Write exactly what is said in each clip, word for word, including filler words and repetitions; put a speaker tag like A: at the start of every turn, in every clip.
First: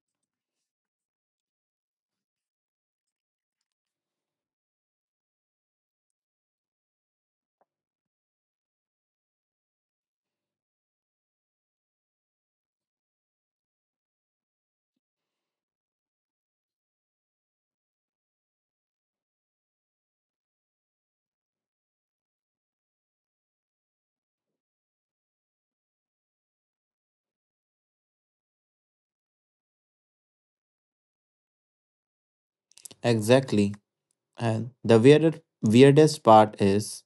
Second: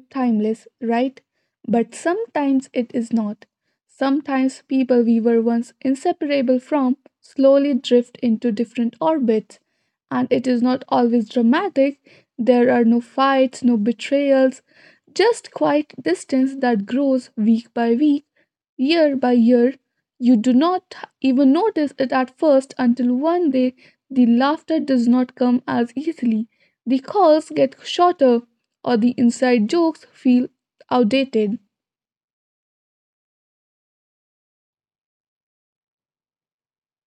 A: timeless, right? But sometimes it is not. Sometimes people we were once inseparable from slowly drift into different orbits, and it is not always dramatic. There are no fights, no betrayals, just quiet distance that grows week by week, year by year. You do not even notice it at first until one day the laughter does not come as easily, the calls get shorter, or the inside jokes feel outdated,
B: Exactly. And the weirder weirdest part is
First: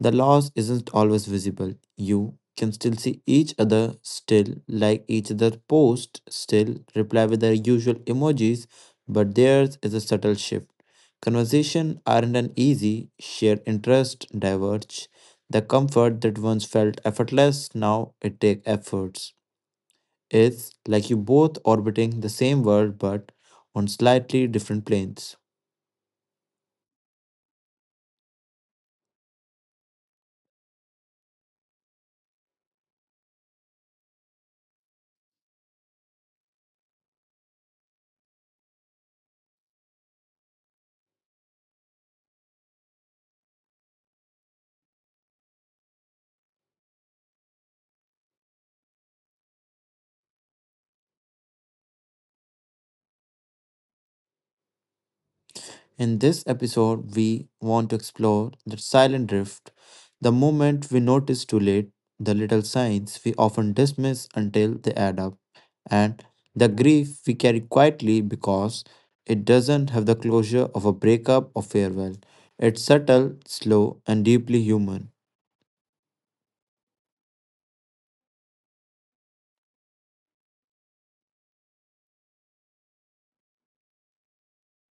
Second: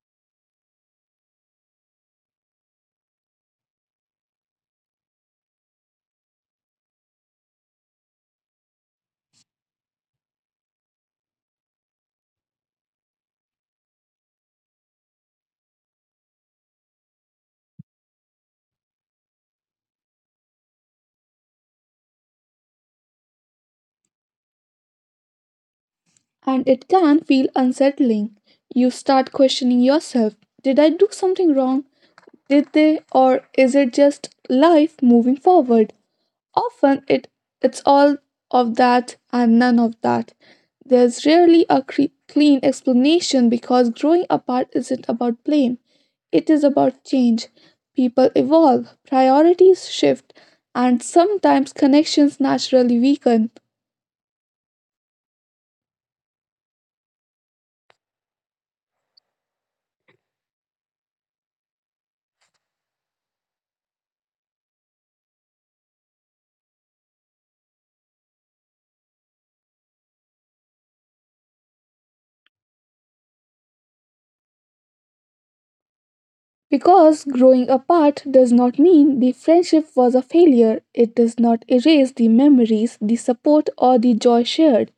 B: the loss isn't always visible. You can still see each other, still like each other post, still reply with the usual emojis, but theirs is a subtle shift. Conversation aren't an easy, shared interest diverge. The comfort that once felt effortless now it takes efforts. It's like you both orbiting the same world but on slightly different planes.
A: and it can feel unsettling. You start questioning yourself. Did I do something wrong? Did they, or is it just life moving forward? Often it it's all of that and none of that. There's rarely a cre- clean explanation because growing apart isn't about blame. It is about change. People evolve, priorities shift, and sometimes connections naturally weaken.
B: In this episode, we want to explore the silent drift, the moment we notice too late, the little signs we often dismiss until they add up, and the grief we carry quietly because it doesn't have the closure of a breakup or farewell. It's subtle, slow, and deeply human.
A: Because growing apart does not mean the friendship was a failure, it does not erase the memories, the support, or the joy shared.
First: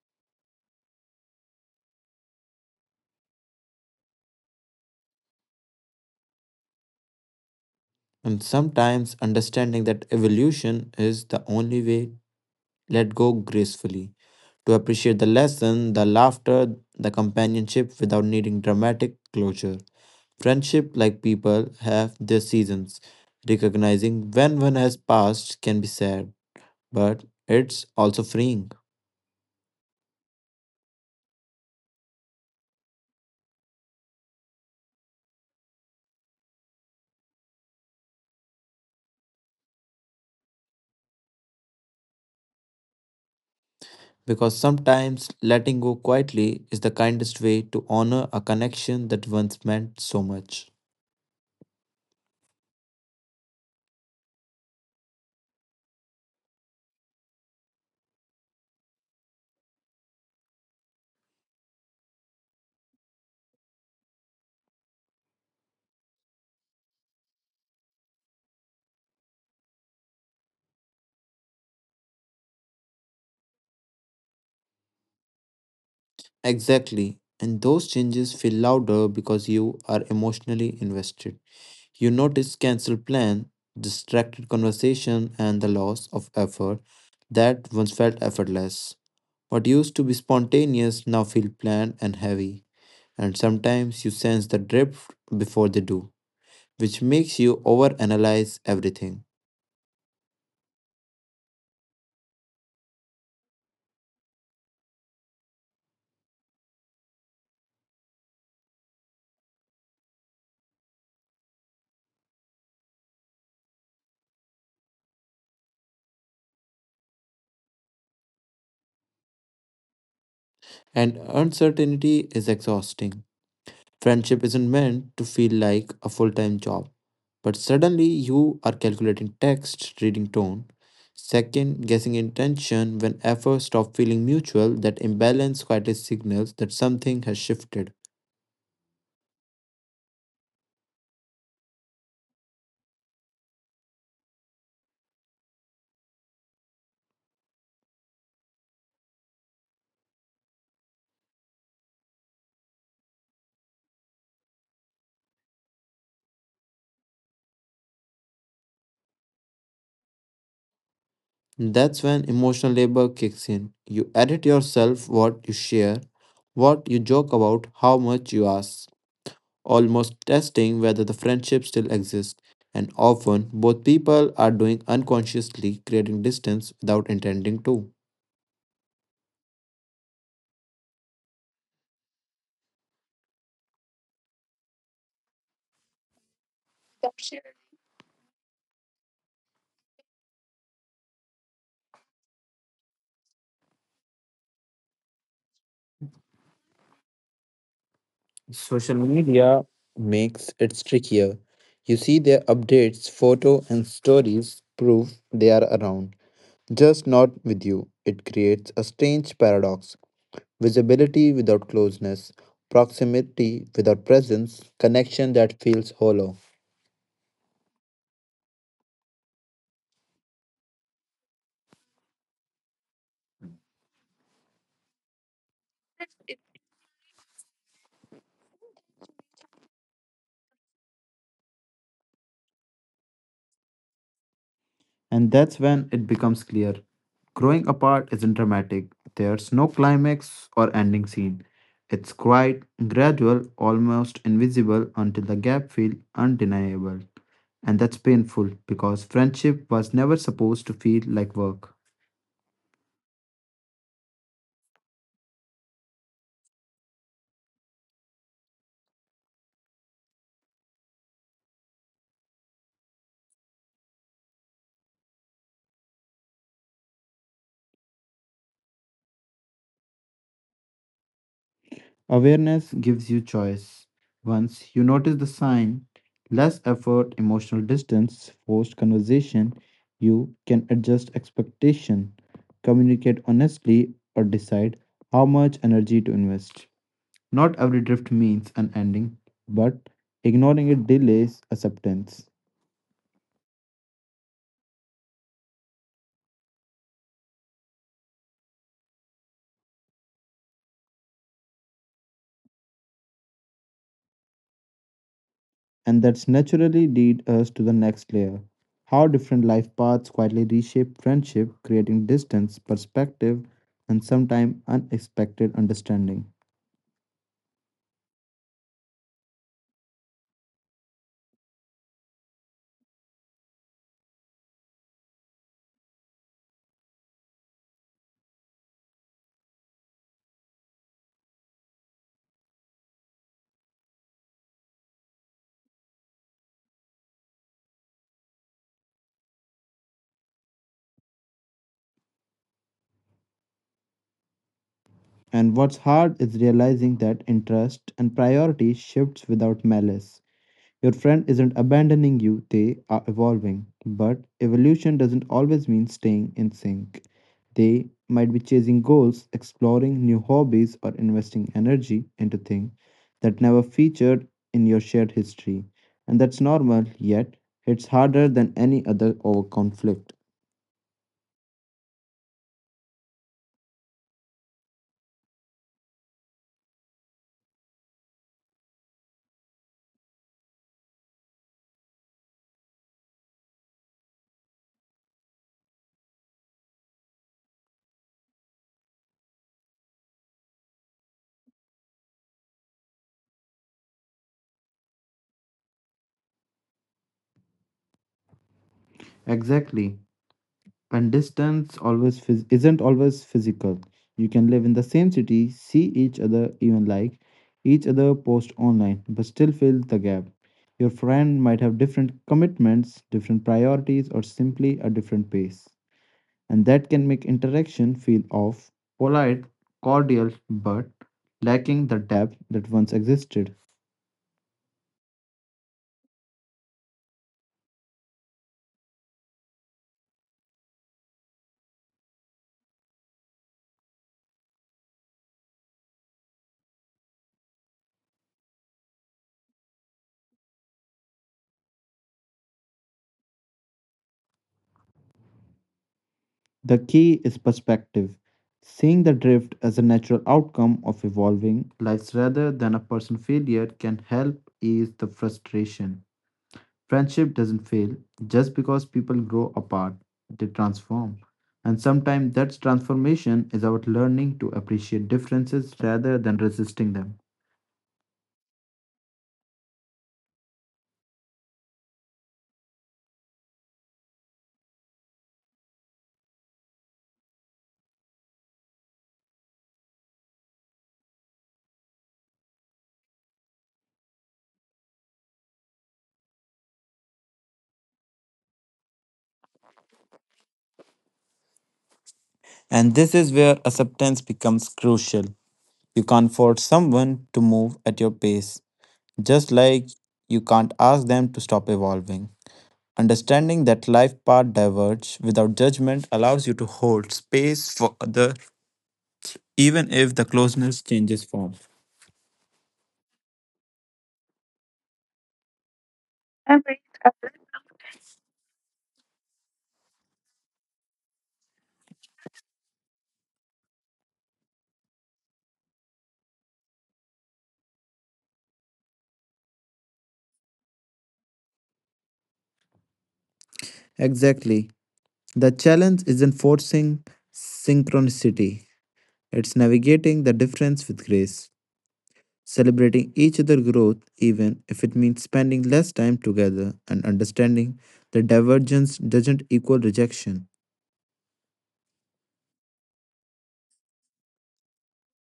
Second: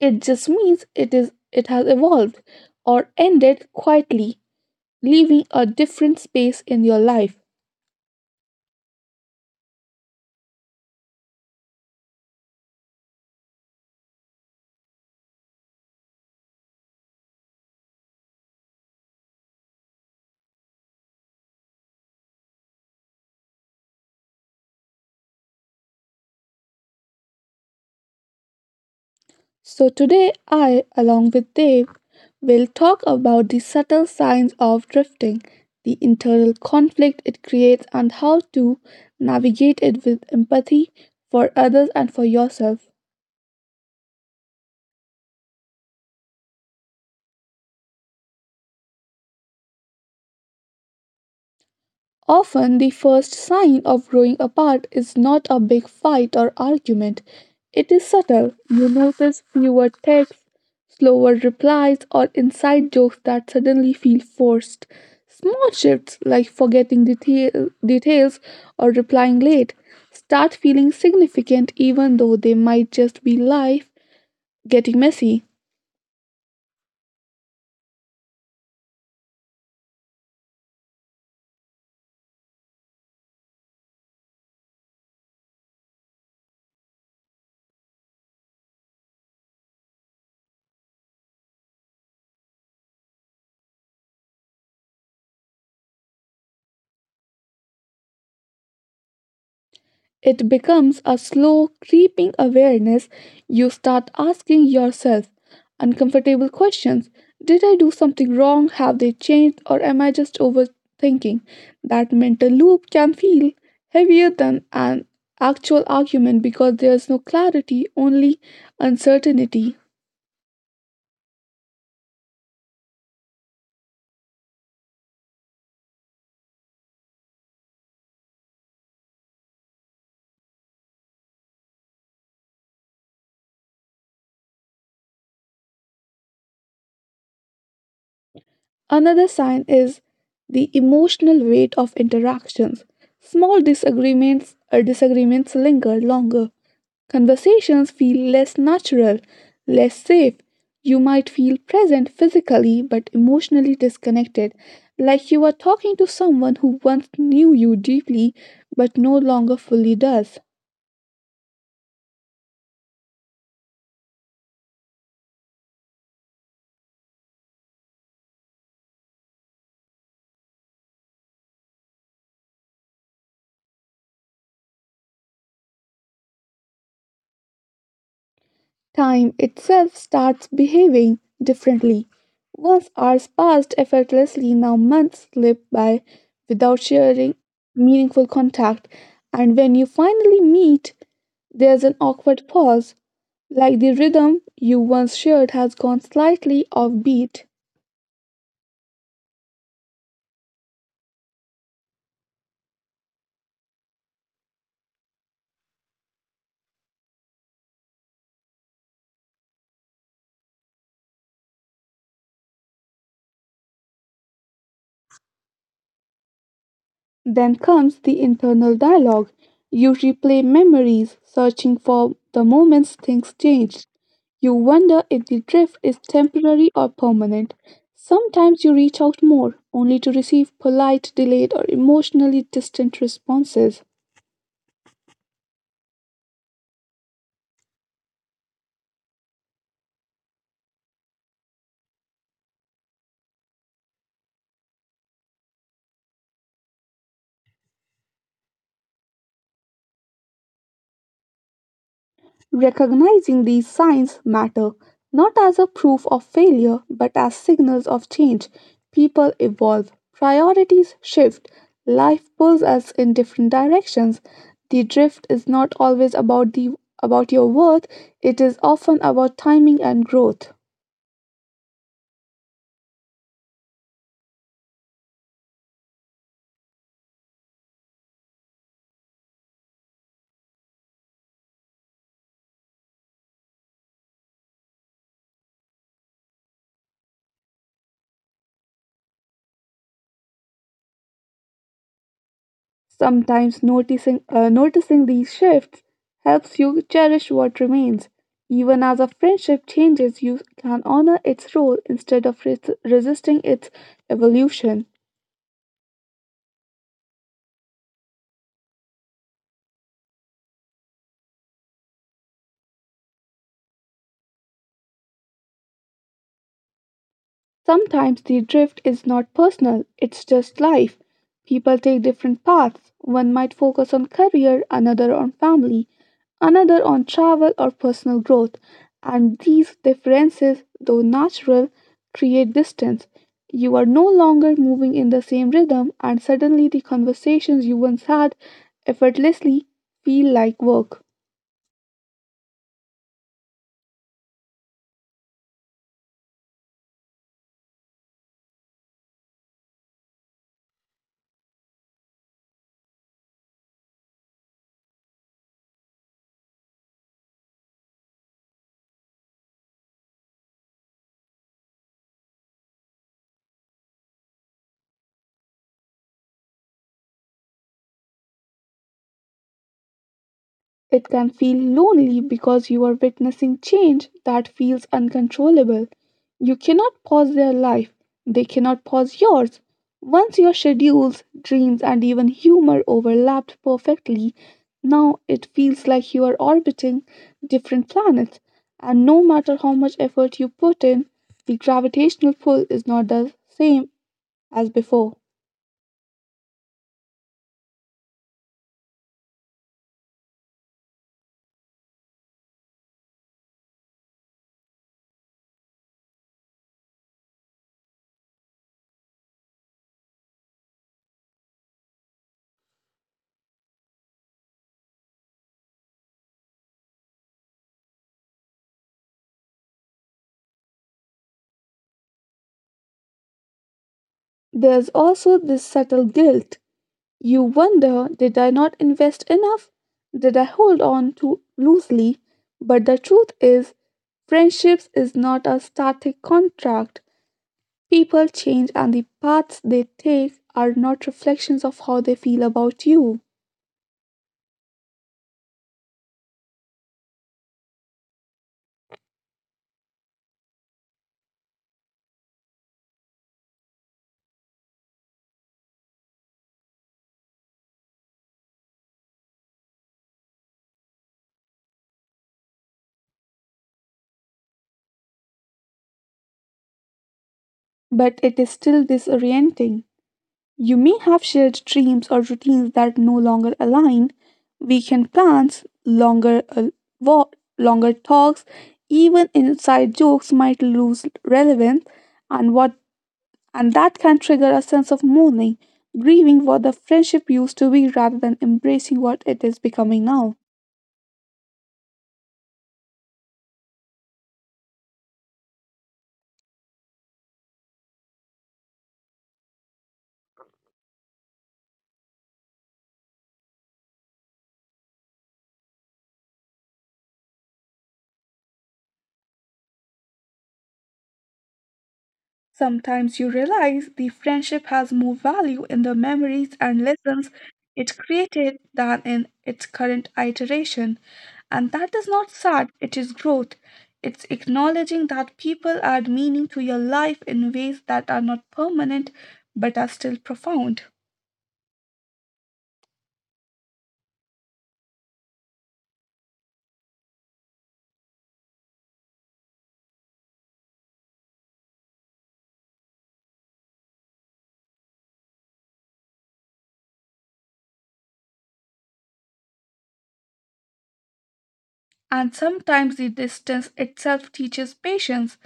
A: It just means it is it has evolved or ended quietly, leaving a different space in your life.
B: And sometimes understanding that evolution is the only way let go gracefully. To appreciate the lesson, the laughter, the companionship without needing dramatic closure. Friendship, like people, have their seasons. Recognizing when one has passed can be sad, but it's also freeing
A: So today I, along with Dave, will talk about the subtle signs of drifting, the internal conflict it creates, and how to navigate it with empathy for others and for yourself.
B: because sometimes letting go quietly is the kindest way to honor a connection that once meant so much.
A: Often, the first sign of growing apart is not a big fight or argument. It is subtle. You notice fewer texts, slower replies, or inside jokes that suddenly feel forced. Small shifts like forgetting detail, details or replying late start feeling significant even though they might just be life getting messy.
B: Exactly, and those changes feel louder because you are emotionally invested. You notice canceled plan, distracted conversation, and the loss of effort that once felt effortless. What used to be spontaneous now feel planned and heavy, and sometimes you sense the drift before they do, which makes you overanalyze everything.
A: It becomes a slow, creeping awareness. You start asking yourself uncomfortable questions. Did I do something wrong? Have they changed? Or am I just overthinking? That mental loop can feel heavier than an actual argument because there's no clarity, only uncertainty.
B: And uncertainty is exhausting. Friendship isn't meant to feel like a full time job, but suddenly you are calculating text, reading tone, second guessing intention when efforts stop feeling mutual. That imbalance quietly signals that something has shifted.
A: Another sign is the emotional weight of interactions. Small disagreements or disagreements linger longer. Conversations feel less natural, less safe. You might feel present physically but emotionally disconnected, like you are talking to someone who once knew you deeply but no longer fully does.
B: That's when emotional labor kicks in. You edit yourself, what you share, what you joke about, how much you ask, almost testing whether the friendship still exists. And often, both people are doing unconsciously, creating distance without intending to.
A: Time itself starts behaving differently. Once hours passed effortlessly, now months slip by without sharing meaningful contact, and when you finally meet, there's an awkward pause, like the rhythm you once shared has gone slightly offbeat.
B: Social media makes it trickier. You see their updates, photo, and stories prove they are around, just not with you. It creates a strange paradox: visibility without closeness, proximity without presence, connection that feels hollow.
A: Then comes the internal dialogue. You replay memories, searching for the moments things changed. You wonder if the drift is temporary or permanent. Sometimes you reach out more, only to receive polite, delayed, or emotionally distant responses.
B: And that's when it becomes clear. Growing apart isn't dramatic. There's no climax or ending scene. It's quite gradual, almost invisible until the gap feels undeniable. And that's painful because friendship was never supposed to feel like work.
A: Recognizing these signs matter, not as a proof of failure but as signals of change. People evolve, priorities shift, life pulls us in different directions. The drift is not always about the about your worth, it is often about timing and growth.
B: Awareness gives you choice. Once you notice the sign, less effort, emotional distance, forced conversation, you can adjust expectation, communicate honestly, or decide how much energy to invest. Not every drift means an ending, but ignoring it delays acceptance.
A: Sometimes noticing, uh, noticing these shifts helps you cherish what remains. Even as a friendship changes, you can honor its role instead of res- resisting its evolution.
B: And that's naturally lead us to the next layer. How different life paths quietly reshape friendship, creating distance, perspective, and sometimes unexpected understanding.
A: Sometimes the drift is not personal, it's just life. People take different paths. One might focus on career, another on family, another on travel or personal growth. And these differences, though natural, create distance. You are no longer moving in the same rhythm, and suddenly the conversations you once had effortlessly feel like work.
B: And what's hard is realizing that interest and priority shifts without malice. Your friend isn't abandoning you, they are evolving. But evolution doesn't always mean staying in sync. They might be chasing goals, exploring new hobbies, or investing energy into things that never featured in your shared history. And that's normal, yet it's harder than any other over conflict.
A: It can feel lonely because you are witnessing change that feels uncontrollable. You cannot pause their life, they cannot pause yours. Once your schedules, dreams, and even humor overlapped perfectly, now it feels like you are orbiting different planets. And no matter how much effort you put in, the gravitational pull is not the same as before.
B: Exactly. And distance always phys- isn't always physical. You can live in the same city, see each other, even like each other post online, but still feel the gap. Your friend might have different commitments, different priorities, or simply a different pace. And that can make interaction feel off, polite, cordial, but lacking the depth that once existed.
A: There's also this subtle guilt. You wonder, did I not invest enough? Did I hold on too loosely? But the truth is, friendships is not a static contract. People change, and the paths they take are not reflections of how they feel about you.
B: The key is perspective, seeing the drift as a natural outcome of evolving lives rather than a personal failure can help ease the frustration. Friendship doesn't fail just because people grow apart, they transform. And sometimes that transformation is about learning to appreciate differences rather than resisting them.
A: But it is still disorienting. You may have shared dreams or routines that no longer align, weekend plans, longer uh, wa- longer talks, even inside jokes might lose relevance, and what and that can trigger a sense of mourning, grieving what the friendship used to be rather than embracing what it is becoming now.
B: And this is where acceptance becomes crucial. You can't force someone to move at your pace, just like you can't ask them to stop evolving. Understanding that life paths diverge without judgment allows you to hold space for other even if the closeness changes form.
A: Sometimes you realize the friendship has more value in the memories and lessons it created than in its current iteration. And that is not sad, it is growth. It's acknowledging that people add meaning to your life in ways that are not permanent but are still profound.
B: Exactly. The challenge isn't forcing synchronicity, it's navigating the difference with grace, celebrating each other's growth, even if it means spending less time together, and understanding that divergence doesn't equal rejection.
A: And sometimes the distance itself teaches patience,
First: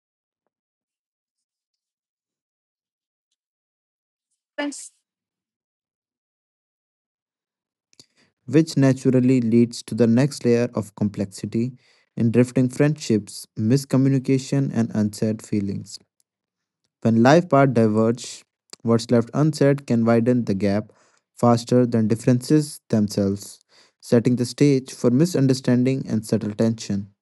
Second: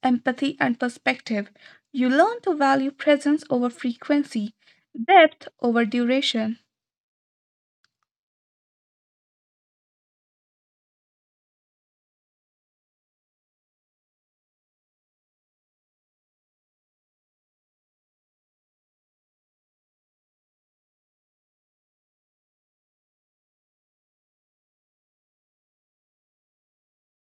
A: empathy, and perspective. You learn to value presence over frequency, depth over duration.
B: Which naturally leads to the next layer of complexity in drifting friendships, miscommunication, and unsaid feelings. When life paths diverge, what's left unsaid can widen the gap faster than differences themselves, setting the stage for misunderstanding and subtle tension.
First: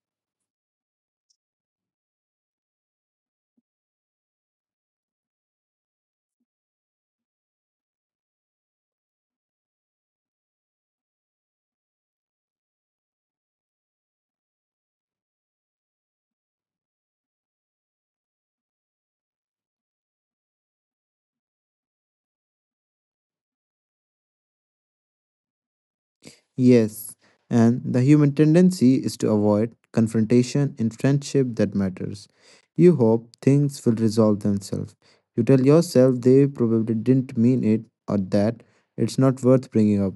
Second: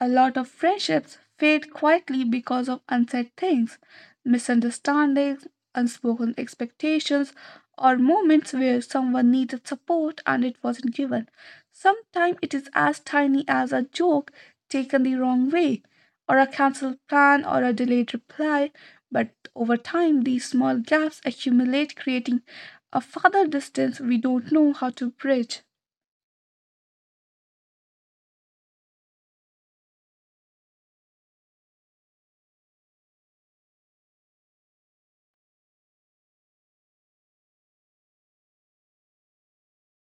A: A lot of friendships fade quietly because of unsaid things, misunderstandings, unspoken expectations, or moments where someone needed support and it wasn't given. Sometimes it is as tiny as a joke taken the wrong way, or a cancelled plan, or a delayed reply. But over time, these small gaps accumulate, creating a further distance we don't know how to bridge.
B: Yes, and the human tendency is to avoid confrontation in friendship that matters. You hope things will resolve themselves. You tell yourself they probably didn't mean it or that it's not worth bringing up.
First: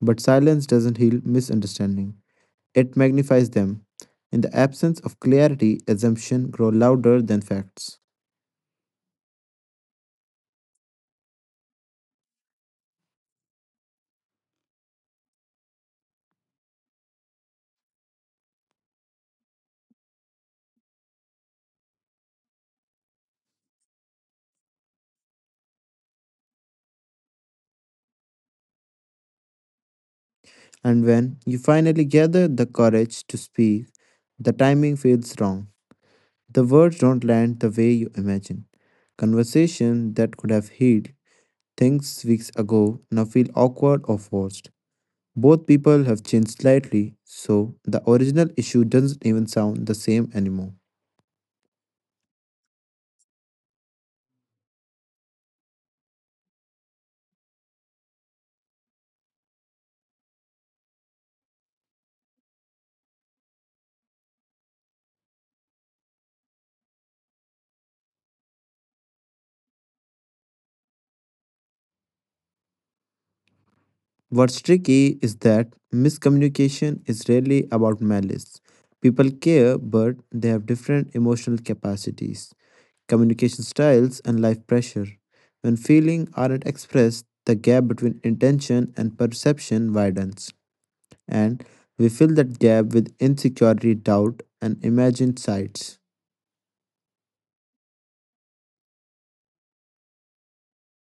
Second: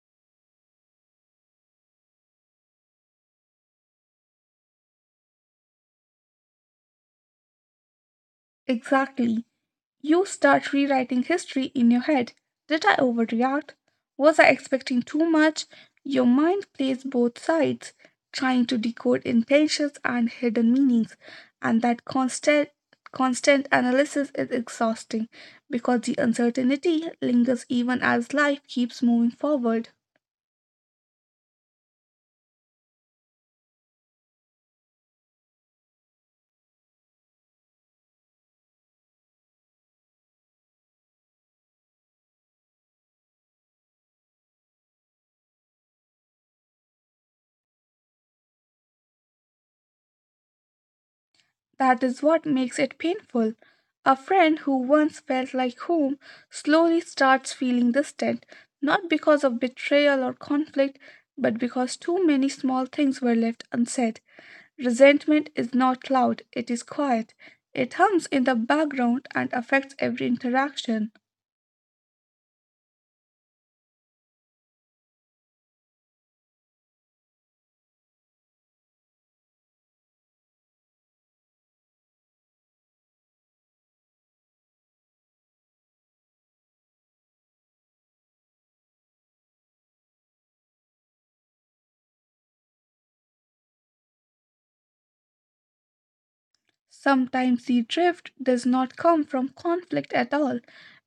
B: But silence doesn't heal misunderstanding, it magnifies them. In the absence of clarity, assumptions grow louder than facts.
A: Exactly. You start rewriting history in your head. Did I overreact? Was I expecting too much? Your mind plays both sides, trying to decode intentions and hidden meanings, and that constant constant analysis is exhausting because the uncertainty lingers even as life keeps moving forward.
B: And when you finally gather the courage to speak, the timing feels wrong. The words don't land the way you imagine. Conversation that could have healed things weeks ago now feel awkward or forced. Both people have changed slightly, so the original issue doesn't even sound the same anymore.
A: That is what makes it painful. A friend who once felt like home slowly starts feeling distant, not because of betrayal or conflict, but because too many small things were left unsaid. Resentment is not loud, it is quiet. It hums in the background and affects every interaction.
B: What's tricky is that miscommunication is rarely about malice. People care, but they have different emotional capacities, communication styles, and life pressure. When feelings aren't expressed, the gap between intention and perception widens, and we fill that gap with insecurity, doubt, and imagined sights.
A: Sometimes the drift does not come from conflict at all,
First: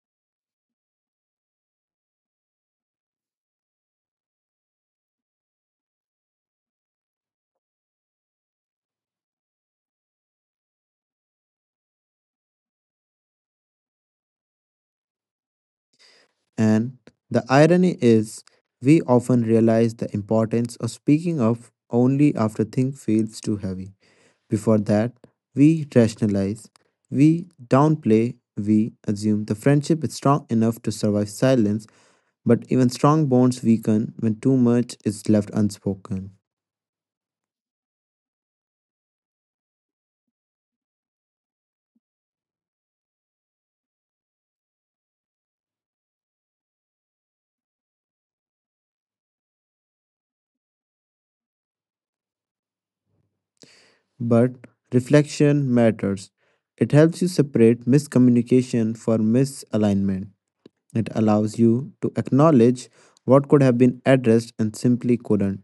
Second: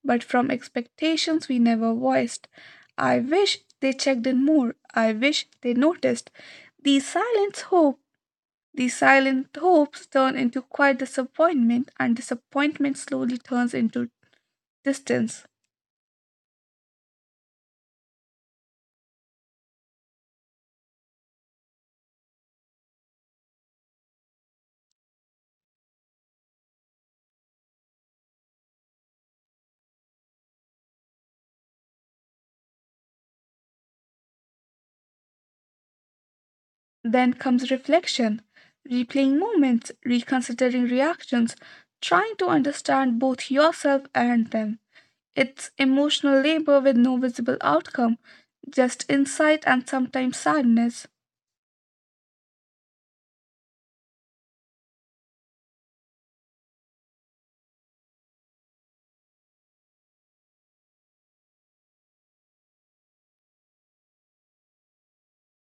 A: but from expectations we never voiced. I wish they checked in more. I wish they noticed. The silent hope, the silent hopes turn into quiet disappointment, and disappointment slowly turns into distance.
B: And the irony is, we often realize the importance of speaking up only after things feels too heavy. Before that, we rationalize, we downplay, we assume the friendship is strong enough to survive silence, but even strong bonds weaken when too much is left unspoken.
A: Then comes reflection, replaying moments, reconsidering reactions, trying to understand both yourself and them. It's emotional labor with no visible outcome, just insight and sometimes sadness.
B: But reflection matters. It helps you separate miscommunication from misalignment. It allows you to acknowledge what could have been addressed and simply couldn't.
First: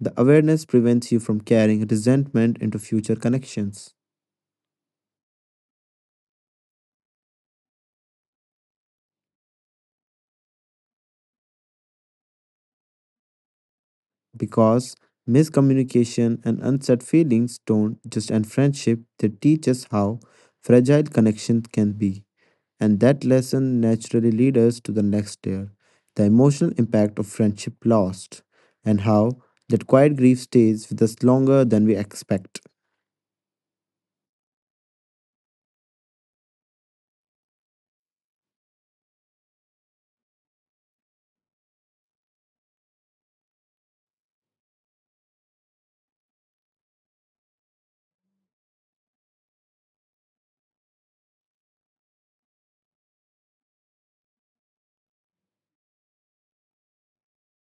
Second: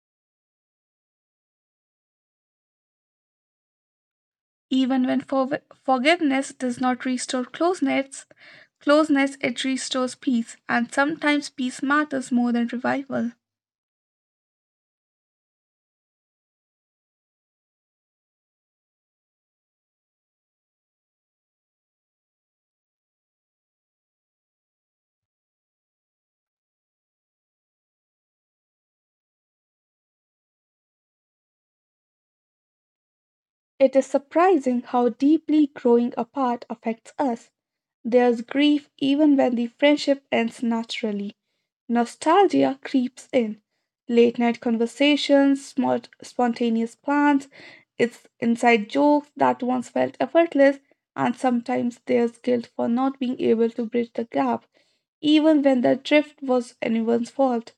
B: The awareness prevents you from carrying resentment into future connections.
A: Even when forv- forgiveness does not restore closeness, closeness it restores peace, and sometimes peace matters more than revival.
B: Because miscommunication and unsaid feelings don't just end friendship, they teach us how fragile connections can be. And that lesson naturally leads us to the next layer, the emotional impact of friendship lost, and how that quiet grief stays with us longer than we expect.
A: It is surprising how deeply growing apart affects us. There's grief even when the friendship ends naturally. Nostalgia creeps in. Late night conversations, small, spontaneous plans, it's inside jokes that once felt effortless, and sometimes there's guilt for not being able to bridge the gap, even when the drift was anyone's fault.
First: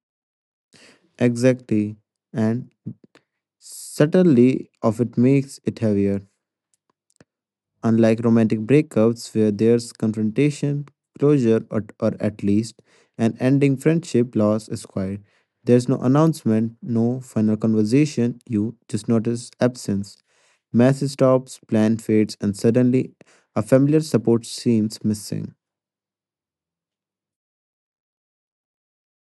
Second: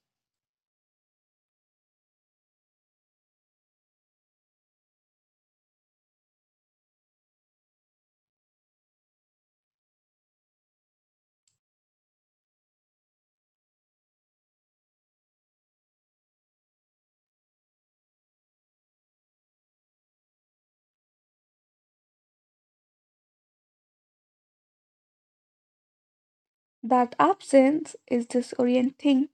B: Exactly. And subtly of it makes it heavier. Unlike romantic breakups, where there's confrontation, closure, or, or at least an ending, friendship loss is quiet. There's no announcement, no final conversation, you just notice absence. Message stops, plan fades, and suddenly a familiar support seems missing.
A: That absence is disorienting.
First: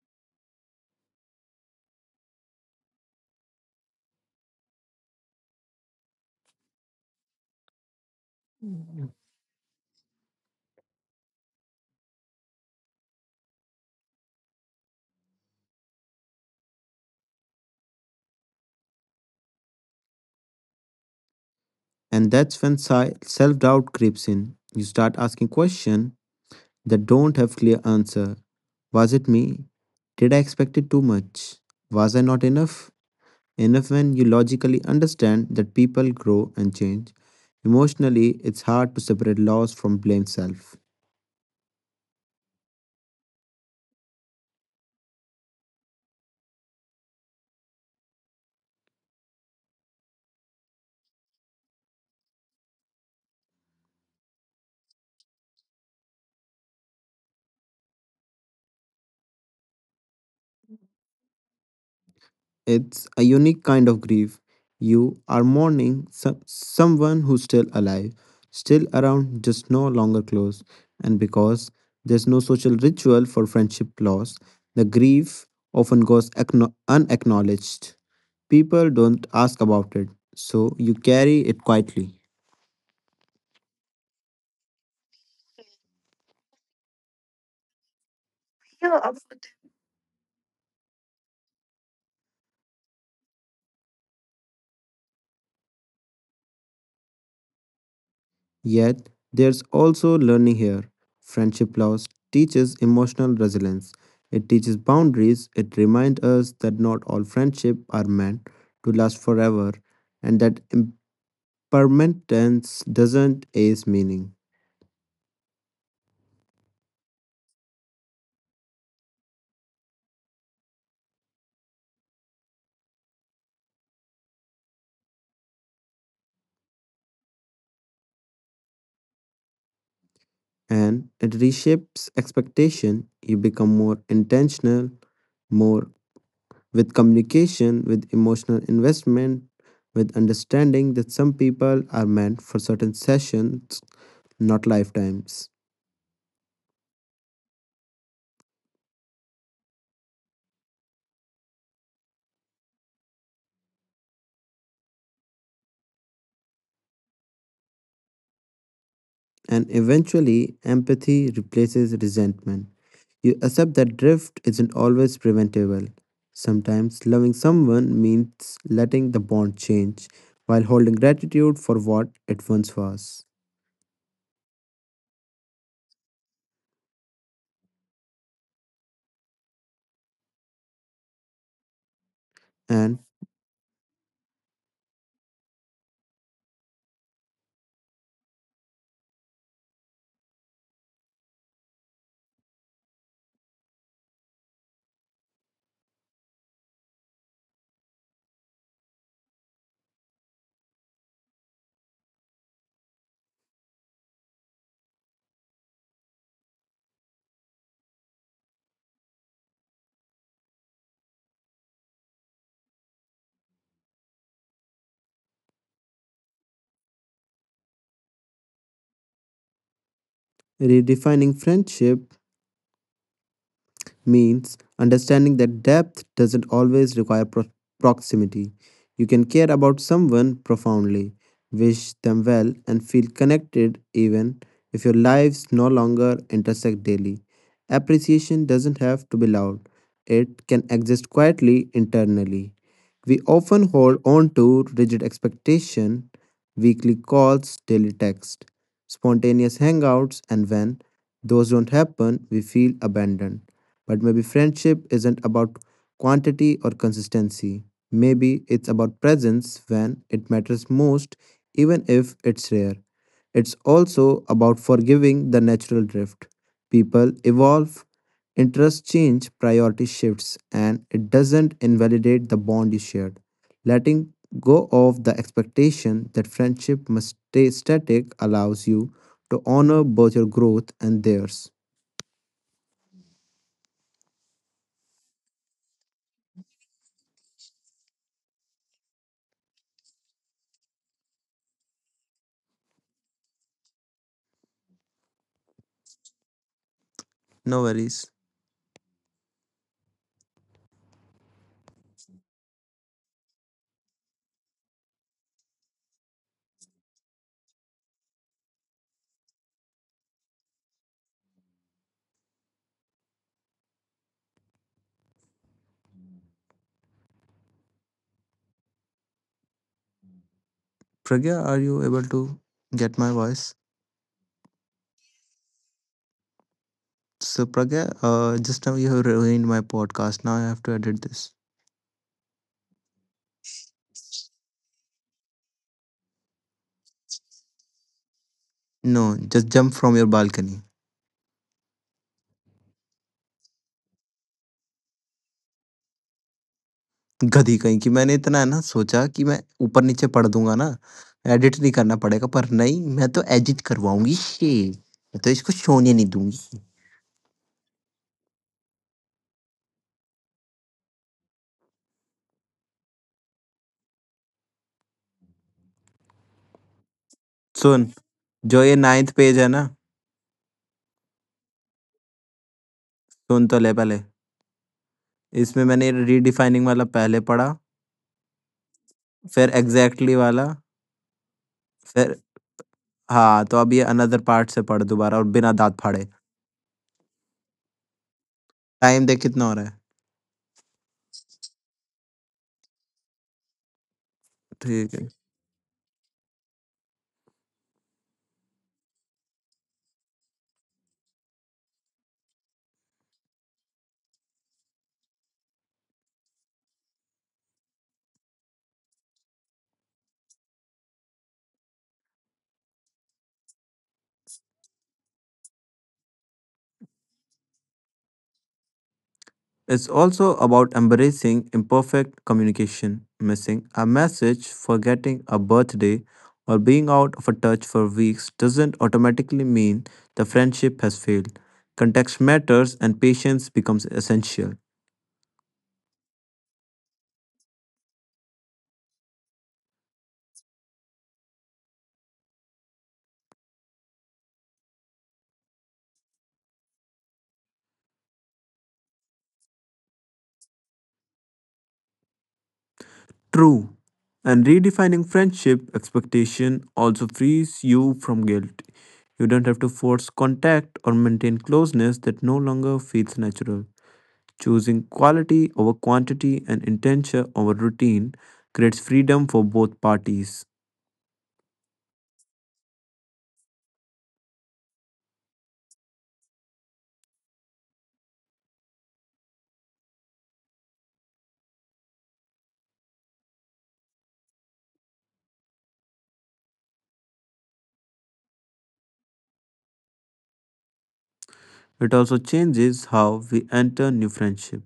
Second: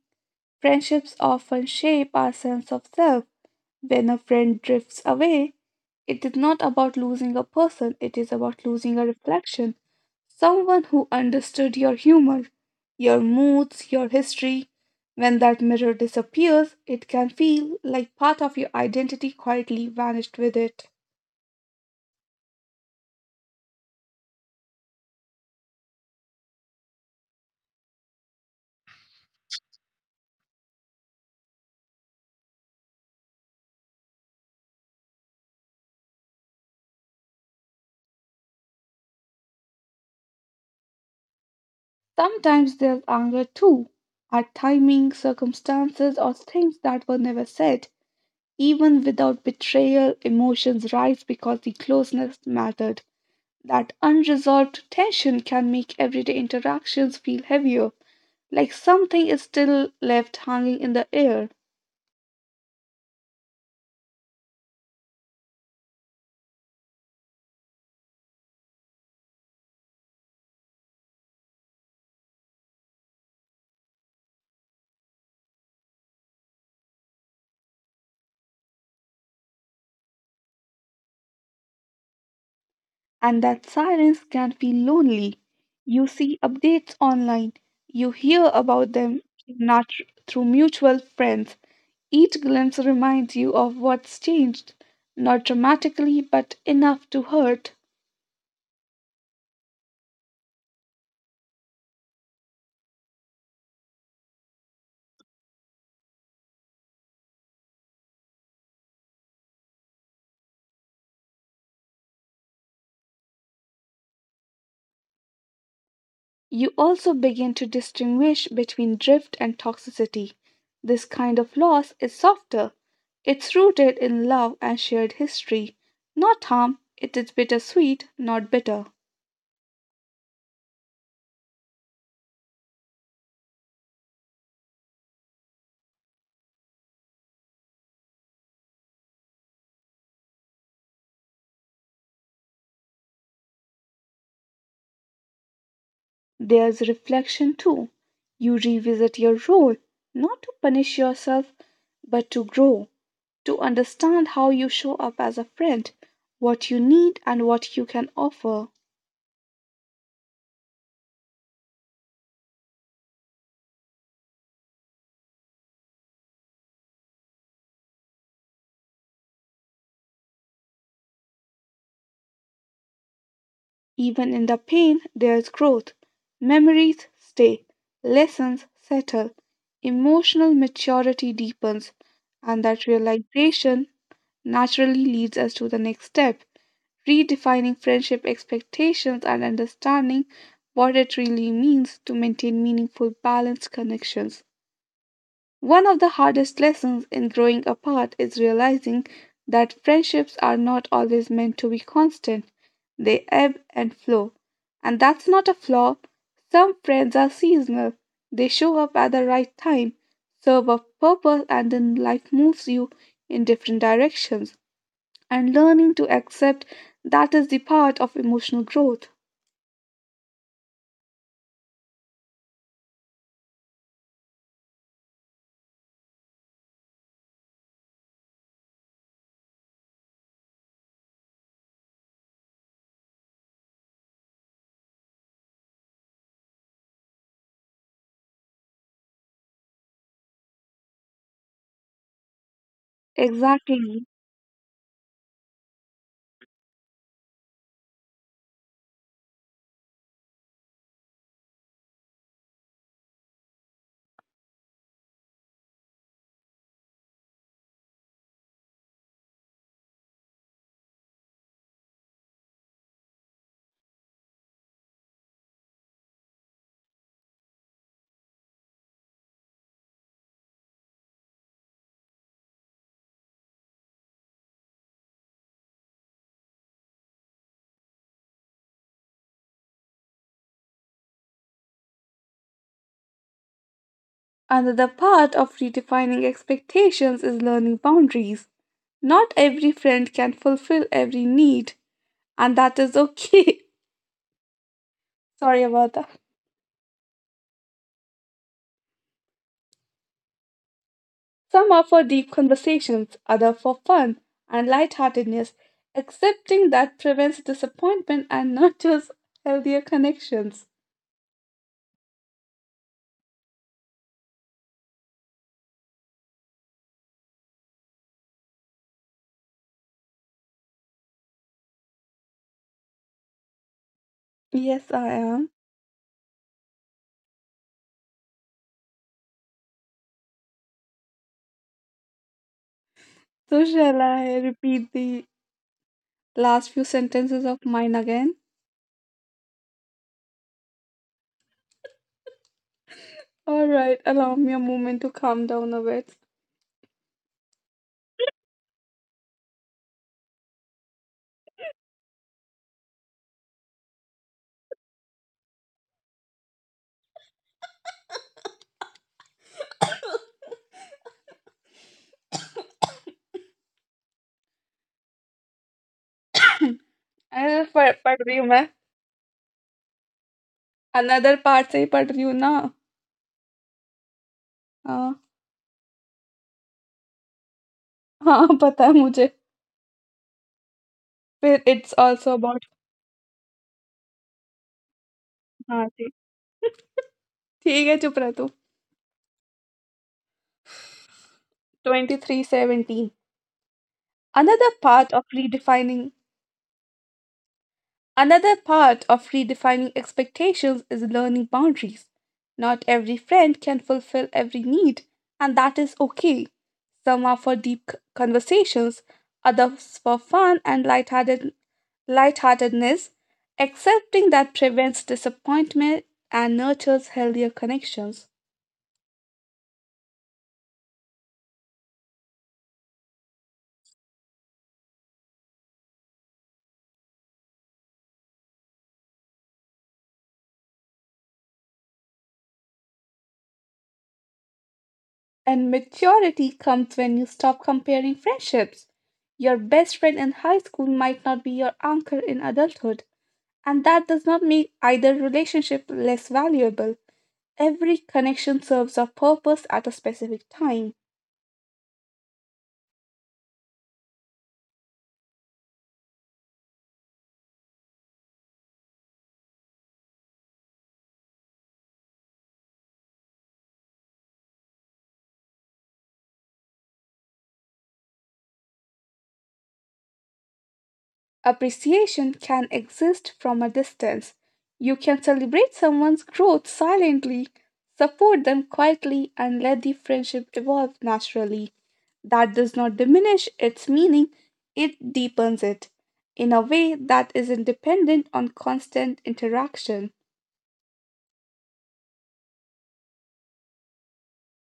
A: Friendships often shape our sense of self. When a friend drifts away, it is not about losing a person, it is about losing a reflection. Someone who understood your humor, your moods, your history. When that mirror disappears, it can feel like part of your identity quietly vanished with it.
B: And that's when self doubt creeps in. You start asking questions that don't have clear answer. Was it me? Did I expect it too much? Was I not enough? Enough when you logically understand that people grow and change. Emotionally, it's hard to separate loss from blame self.
A: Sometimes there's anger too, at timing, circumstances, or things that were never said. Even without betrayal, emotions rise because the closeness mattered. That unresolved tension can make everyday interactions feel heavier, like something is still left hanging in the air.
B: It's a unique kind of grief. You are mourning some, someone who's still alive, still around, just no longer close. And because there's no social ritual for friendship loss, the grief often goes acknow- unacknowledged. People don't ask about it, so you carry it quietly.
A: And that silence can feel lonely. You see updates online, you hear about them, not through mutual friends. Each glimpse reminds you of what's changed, not dramatically, but enough to hurt.
B: Yet, there's also learning here. Friendship loss teaches emotional resilience. It teaches boundaries. It reminds us that not all friendships are meant to last forever and that impermanence doesn't erase meaning.
A: You also begin to distinguish between drift and toxicity. This kind of loss is softer. It's rooted in love and shared history, not harm. It is bittersweet, not bitter.
B: And it reshapes expectation. You become more intentional, more with communication, with emotional investment, with understanding that some people are meant for certain sessions, not lifetimes.
A: There's reflection too. You revisit your role, not to punish yourself, but to grow, to understand how you show up as a friend, what you need, and what you can offer.
B: And eventually empathy replaces resentment. You accept that drift isn't always preventable. Sometimes loving someone means letting the bond change while holding gratitude for what it once was.
A: Even in the pain, there's growth. Memories stay, lessons settle, emotional maturity deepens, and that
B: And
A: realization naturally leads us to the next step: redefining friendship expectations and understanding what it really means to maintain meaningful, balanced connections. One of the hardest lessons in growing apart is realizing that friendships are not always meant to be constant. They ebb and flow. And that's not a flaw. Some friends are seasonal. They show up at the right time, serve a purpose, and then life moves you in different directions. And learning to accept that is the part of emotional growth.
B: redefining friendship means understanding that depth doesn't always require pro- proximity. You can care about someone profoundly, wish them well, and feel connected even if your lives no longer intersect daily. Appreciation doesn't have to be loud, it can exist quietly internally. We often
A: Exactly.
B: hold on to rigid expectation, weekly calls, daily text, spontaneous hangouts, and when those don't happen, we feel abandoned. But maybe friendship isn't about quantity or consistency. Maybe it's about presence when it matters most, even if it's rare. It's also about forgiving the natural drift. People evolve, interests change, priority shifts, and it doesn't invalidate the bond you shared. Letting go of the expectation that friendship must stay static allows you to honor both your growth and theirs.
A: Another part of redefining expectations is learning boundaries. Not every friend can fulfill every need, and that is okay. Sorry about that.
B: No worries.
A: Some are for deep conversations, others for fun and lightheartedness. Accepting that prevents disappointment and nurtures healthier connections.
B: Pragya, are you able to get my voice?
A: Yes, I am.
B: So, Pragya, uh, just now you have ruined my podcast. Now I have to edit this.
A: So, shall I repeat the last few sentences of mine again?
B: No, just jump from your balcony.
A: All right, allow me a moment to calm down a bit.
B: गधी कहीं की मैंने इतना है ना सोचा कि मैं ऊपर नीचे पढ़ दूंगा ना एडिट नहीं करना पड़ेगा पर नहीं मैं तो एडिट करवाऊंगी शे मैं तो इसको सोने नहीं दूंगी
A: अरे, पढ़
B: सुन
A: पढ़ रही हूँ मैं।
B: जो ये नाइन्थ पेज है ना
A: अनदर पार्ट से ही पढ़ रही हूँ ना।
B: सुन तो ले पहले
A: हाँ।
B: इसमें मैंने रीडिफाइनिंग वाला पहले पढ़ा
A: हाँ पता है मुझे।
B: फिर एग्जैक्टली वाला
A: फिर इट्स
B: फिर
A: ऑल्सो अबाउut।
B: हाँ तो अब ये अनदर पार्ट से पढ़ दोबारा और बिना
A: हाँ
B: दांत
A: जी।
B: फाड़े
A: ठीक है, चुप रह तू।
B: टाइम देख कितना हो रहा है
A: twenty-three seventeen. another
B: ठीक
A: part
B: है
A: of redefining another part of redefining expectations is learning boundaries. Not every friend can fulfill every need, and that is okay. Some are for deep c- conversations, others for fun and lighthearted lightheartedness. Accepting that prevents disappointment and nurtures healthier connections.
B: It's also about embracing imperfect communication missing a message forgetting a birthday or being out of touch for weeks doesn't automatically mean the friendship has failed context matters and patience becomes essential
A: And maturity comes when you stop comparing friendships. Your best friend in high school might not be your anchor in adulthood, and that does not make either relationship less valuable. Every connection serves a purpose at a specific time.
B: true and redefining friendship expectation also frees you from guilt you don't have to force contact or maintain closeness that no longer feels natural. Choosing quality over quantity and intention over routine creates freedom for both parties.
A: Appreciation can exist from a distance. You can celebrate someone's growth silently, support them quietly, and let the friendship evolve naturally. That does not diminish its meaning, it deepens it in a way that isn't dependent on constant interaction.
B: It also changes how we enter new friendship.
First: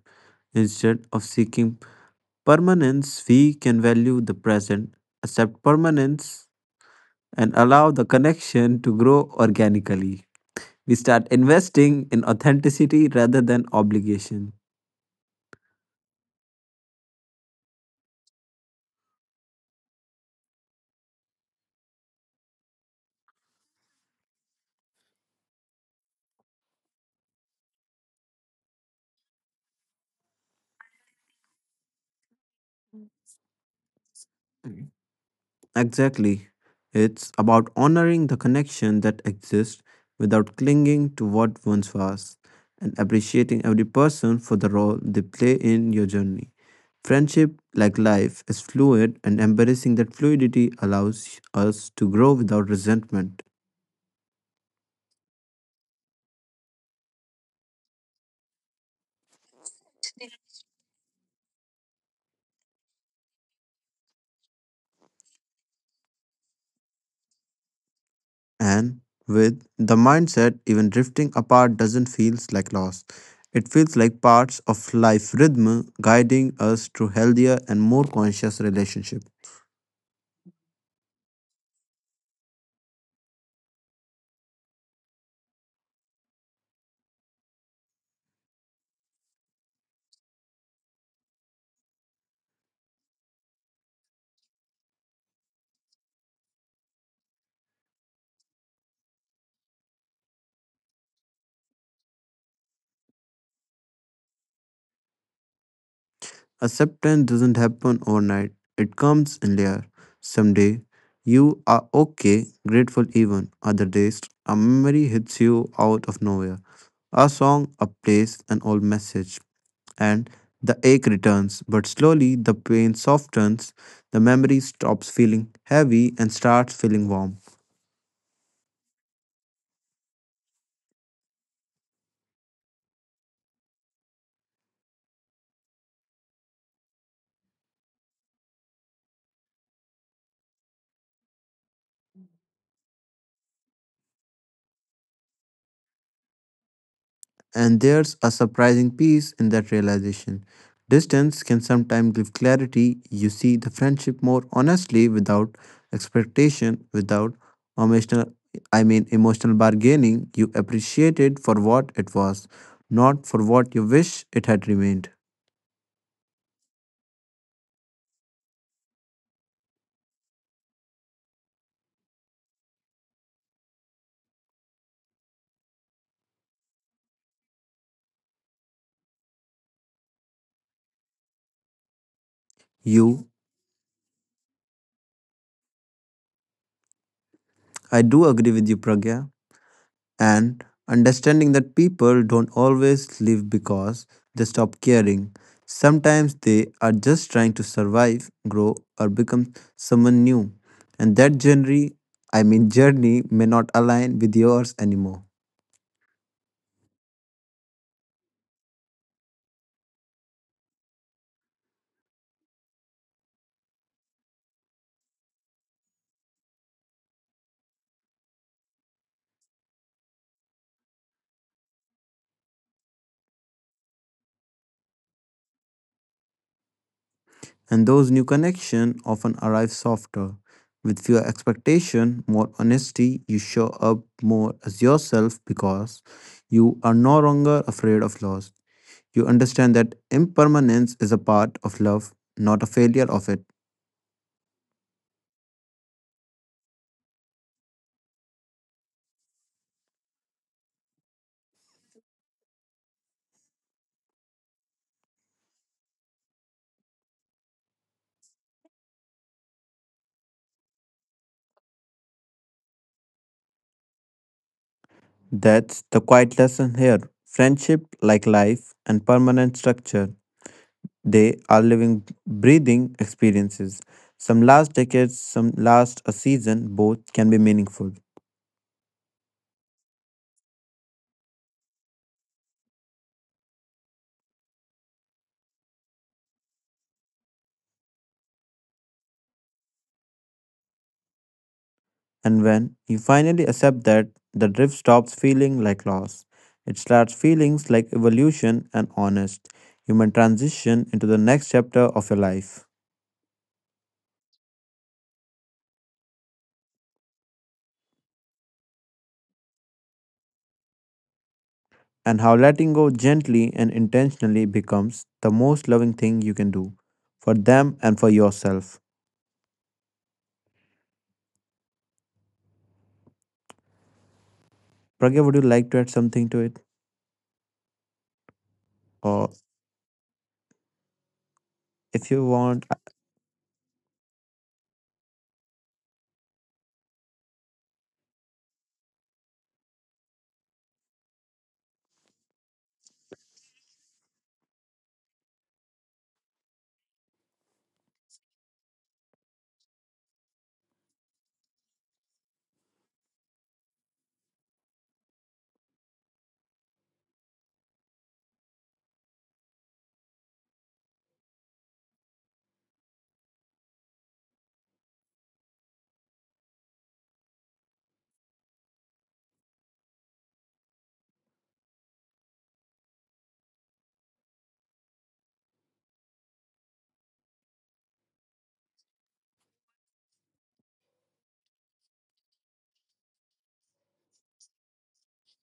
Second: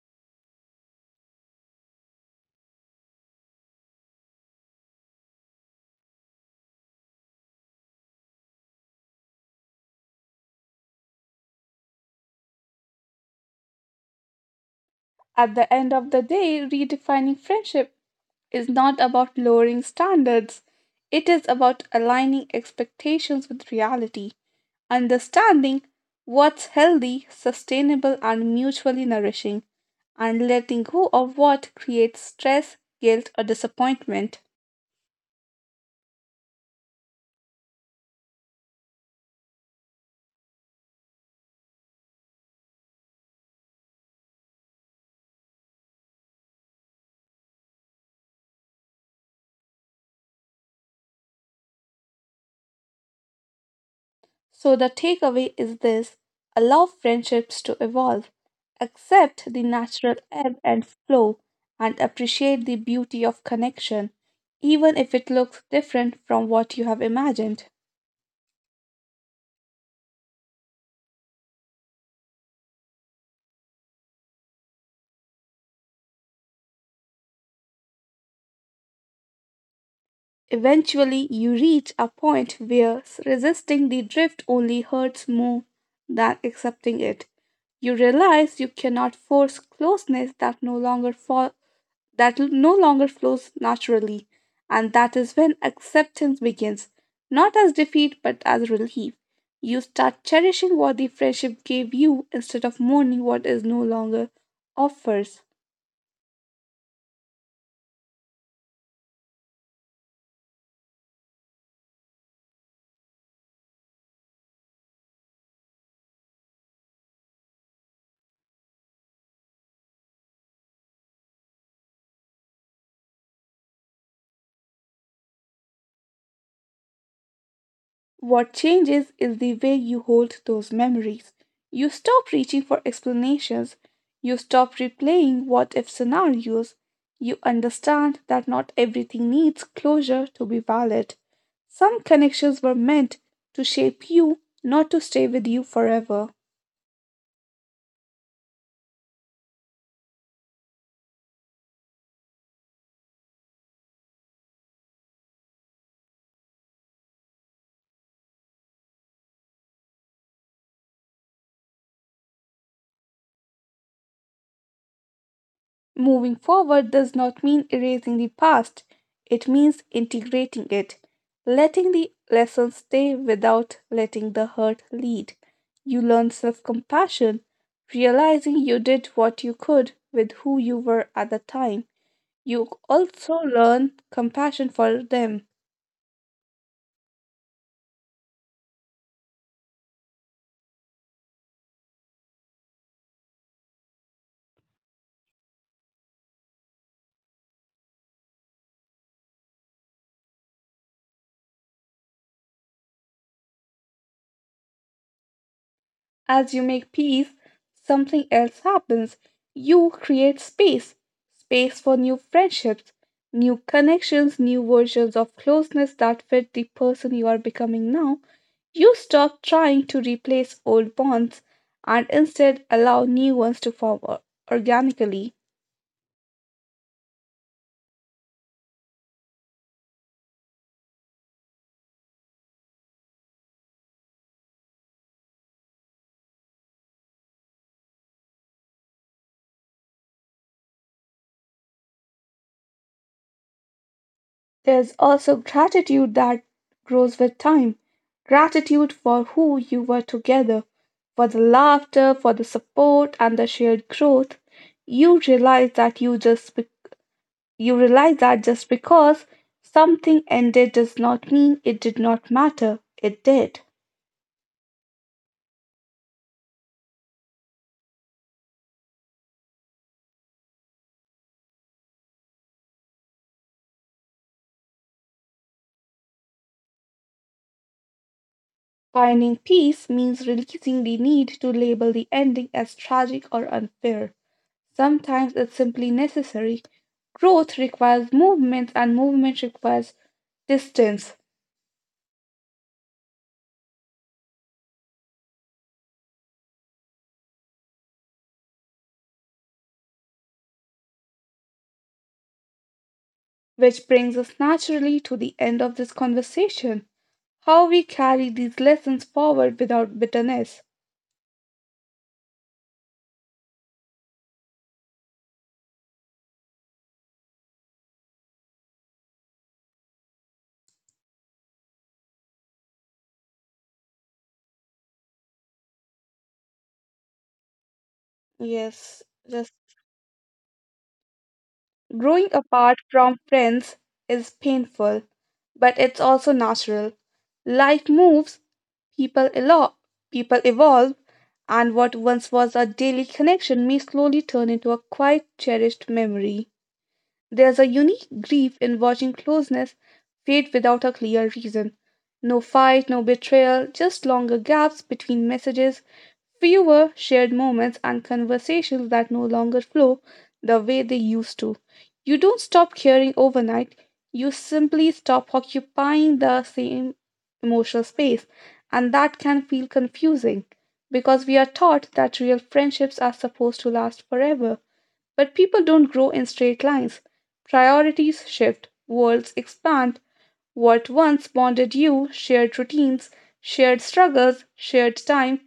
B: Instead of seeking permanence, we can value the present, accept permanence, and allow the connection to grow organically. We start investing in authenticity rather than obligation.
A: At the end of the day, redefining friendship is not about lowering standards, it is about aligning expectations with reality. Understanding what's healthy, sustainable, and mutually nourishing, and letting go of what creates stress, guilt, or disappointment.
B: Exactly. It's about honoring the connection that exists without clinging to what once was and appreciating every person for the role they play in your journey. Friendship, like life, is fluid, and embracing that fluidity allows us to grow without resentment.
A: So, the takeaway is this: allow friendships to evolve, accept the natural ebb and flow, and appreciate the beauty of connection, even if it looks different from what you have imagined.
B: And with the mindset, even drifting apart doesn't feel like loss. It feels like parts of life rhythm guiding us to healthier and more conscious relationship.
A: Eventually, you reach a point where resisting the drift only hurts more than accepting it. You realize you cannot force closeness that no longer fall, that no longer flows naturally, and that is when acceptance begins, not as defeat but as relief. You start cherishing what the friendship gave you instead of mourning what is no longer offers.
B: Acceptance doesn't happen overnight, it comes in layers. Some day you are okay, grateful even. Other days, a memory hits you out of nowhere. A song, a place, an old message. And the ache returns, but slowly the pain softens, the memory stops feeling heavy and starts feeling warm.
A: What changes is the way you hold those memories. You stop reaching for explanations. You stop replaying what if scenarios. You understand that not everything needs closure to be valid. Some connections were meant to shape you, not to stay with you forever.
B: And there's a surprising peace in that realization. Distance can sometimes give clarity. You see the friendship more honestly without expectation, without emotional I mean emotional bargaining. You appreciate it for what it was, not for what you wish it had remained.
A: Moving forward does not mean erasing the past, it means integrating it, letting the lessons stay without letting the hurt lead. You learn self compassion, realizing you did what you could with who you were at the time. You
B: You
A: also learn compassion for them.
B: I do agree with you, Pragya. And understanding that people don't always live because they stop caring. Sometimes they are just trying to survive, grow, or become someone new. And that journey, I mean journey, may not align with yours anymore.
A: As you make peace, something else happens. You create space, space for new friendships, new connections, new versions of closeness that fit the person you are becoming now. You stop trying to replace old bonds and instead allow new ones to form o- organically.
B: And those new connections often arrive softer, with fewer expectation, more honesty. You show up more as yourself because you are no longer afraid of loss. You understand that impermanence is a part of love, not a failure of it.
A: There's also gratitude that grows with time, gratitude for who you were together, for the laughter, for the support, and the shared growth. You realize that you just be- you realize that just because something ended does not mean it did not matter. It did.
B: That's the quiet lesson here. Friendship, like life and permanent structure, they are living, breathing experiences. Some last decades, some last a season, both can be meaningful.
A: Finding peace means releasing the need to label the ending as tragic or unfair. Sometimes it's simply necessary. Growth requires movement, and movement requires distance,
B: And when you finally accept that, the drift stops feeling like loss. It starts feelings like evolution and honest. Human transition into the next chapter of your life.
A: which brings us naturally to the end of this conversation. How we carry these lessons forward without bitterness.
B: And how letting go gently and intentionally becomes the most loving thing you can do for them and for yourself. Pragya, would you like to add something to it?
A: Yes,
B: Or
A: just
B: if
A: growing
B: you want,
A: apart from friends is painful, but it's also natural. Life moves, people elo- people evolve, and what once was a daily connection may slowly turn into a quite cherished memory. There's a unique grief in watching closeness fade without a clear reason. No fight, no betrayal, just longer gaps between messages, fewer shared moments, and conversations that no longer flow the way they used to. You don't stop caring overnight, you simply stop occupying the same emotional space, and that can feel confusing because we are taught that real friendships are supposed to last forever. But people don't grow in straight lines. Priorities shift, worlds expand. What once bonded you, shared routines, shared struggles, shared time,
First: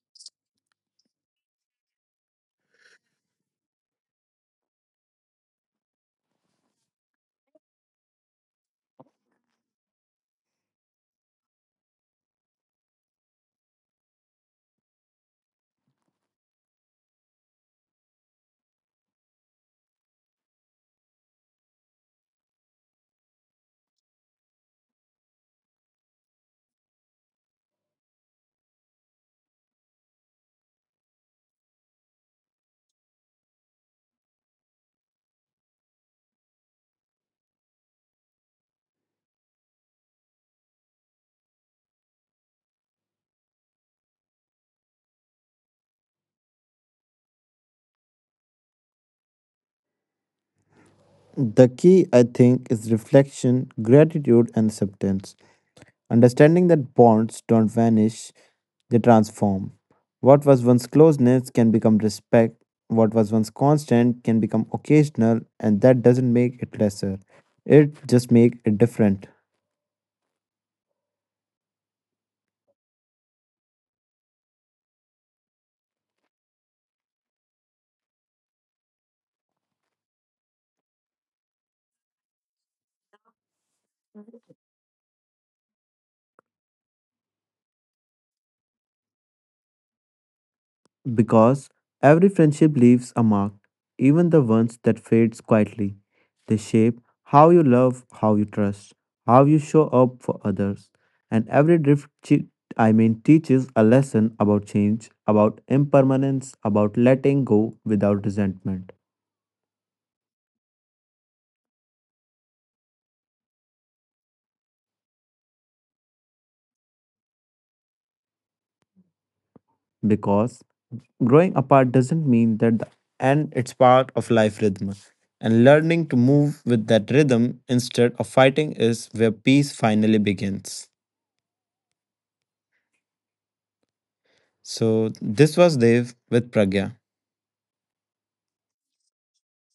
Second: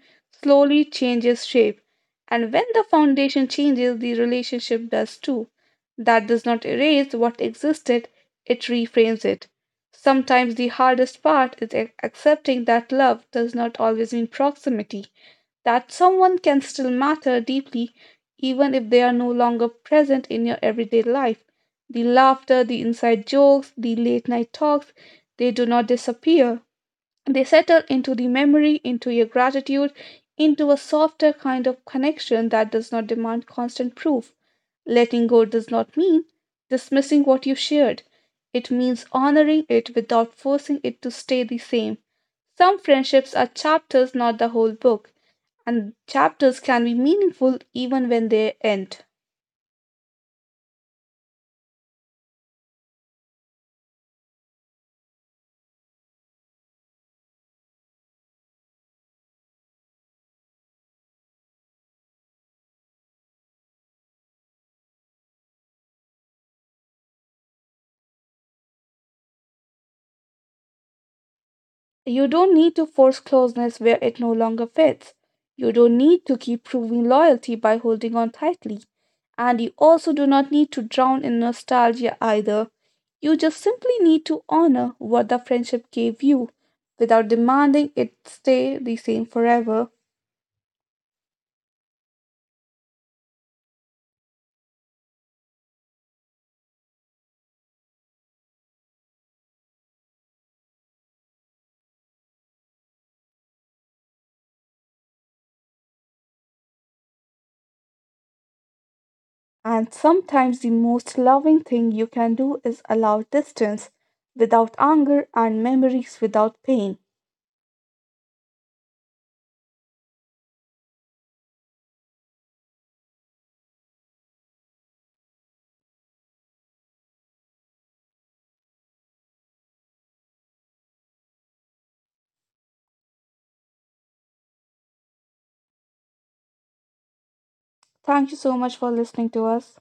A: slowly changes shape. And when the foundation changes, the relationship does too. That does not erase what existed, it reframes it. Sometimes the hardest part is ac- accepting that love does not always mean proximity, that someone can still matter deeply even if they are no longer present in your everyday life. The laughter, the inside jokes, the late night talks, they do not disappear. They settle into the memory, into your gratitude, into a softer kind of connection that does not demand constant proof. Letting go does not mean dismissing what you shared. It means honoring it without forcing it to stay the same. Some friendships are chapters, not the whole book, and chapters can be meaningful even when they end.
B: the key, I think, is reflection, gratitude, and acceptance. Understanding that bonds don't vanish, they transform. What was once closeness can become respect. What was once constant can become occasional, and that doesn't make it lesser. It just makes it different.
A: You don't need to force closeness where it no longer fits. You don't need to keep proving loyalty by holding on tightly. And you also do not need to drown in nostalgia either. You just simply need to honor what the friendship gave you without demanding it stay the same forever.
B: Because every friendship leaves a mark, even the ones that fades quietly. They shape how you love, how you trust, how you show up for others. And every drift, che- I mean, teaches a lesson about change, about impermanence, about letting go without resentment.
A: And sometimes the most loving thing you can do is allow distance without anger and memories without pain.
B: Because growing apart doesn't mean that the end, it's part of life rhythm. And learning to move with that rhythm instead of fighting is where peace finally begins. So, this was Dev with Pragya.
A: Thank you so much for listening to us.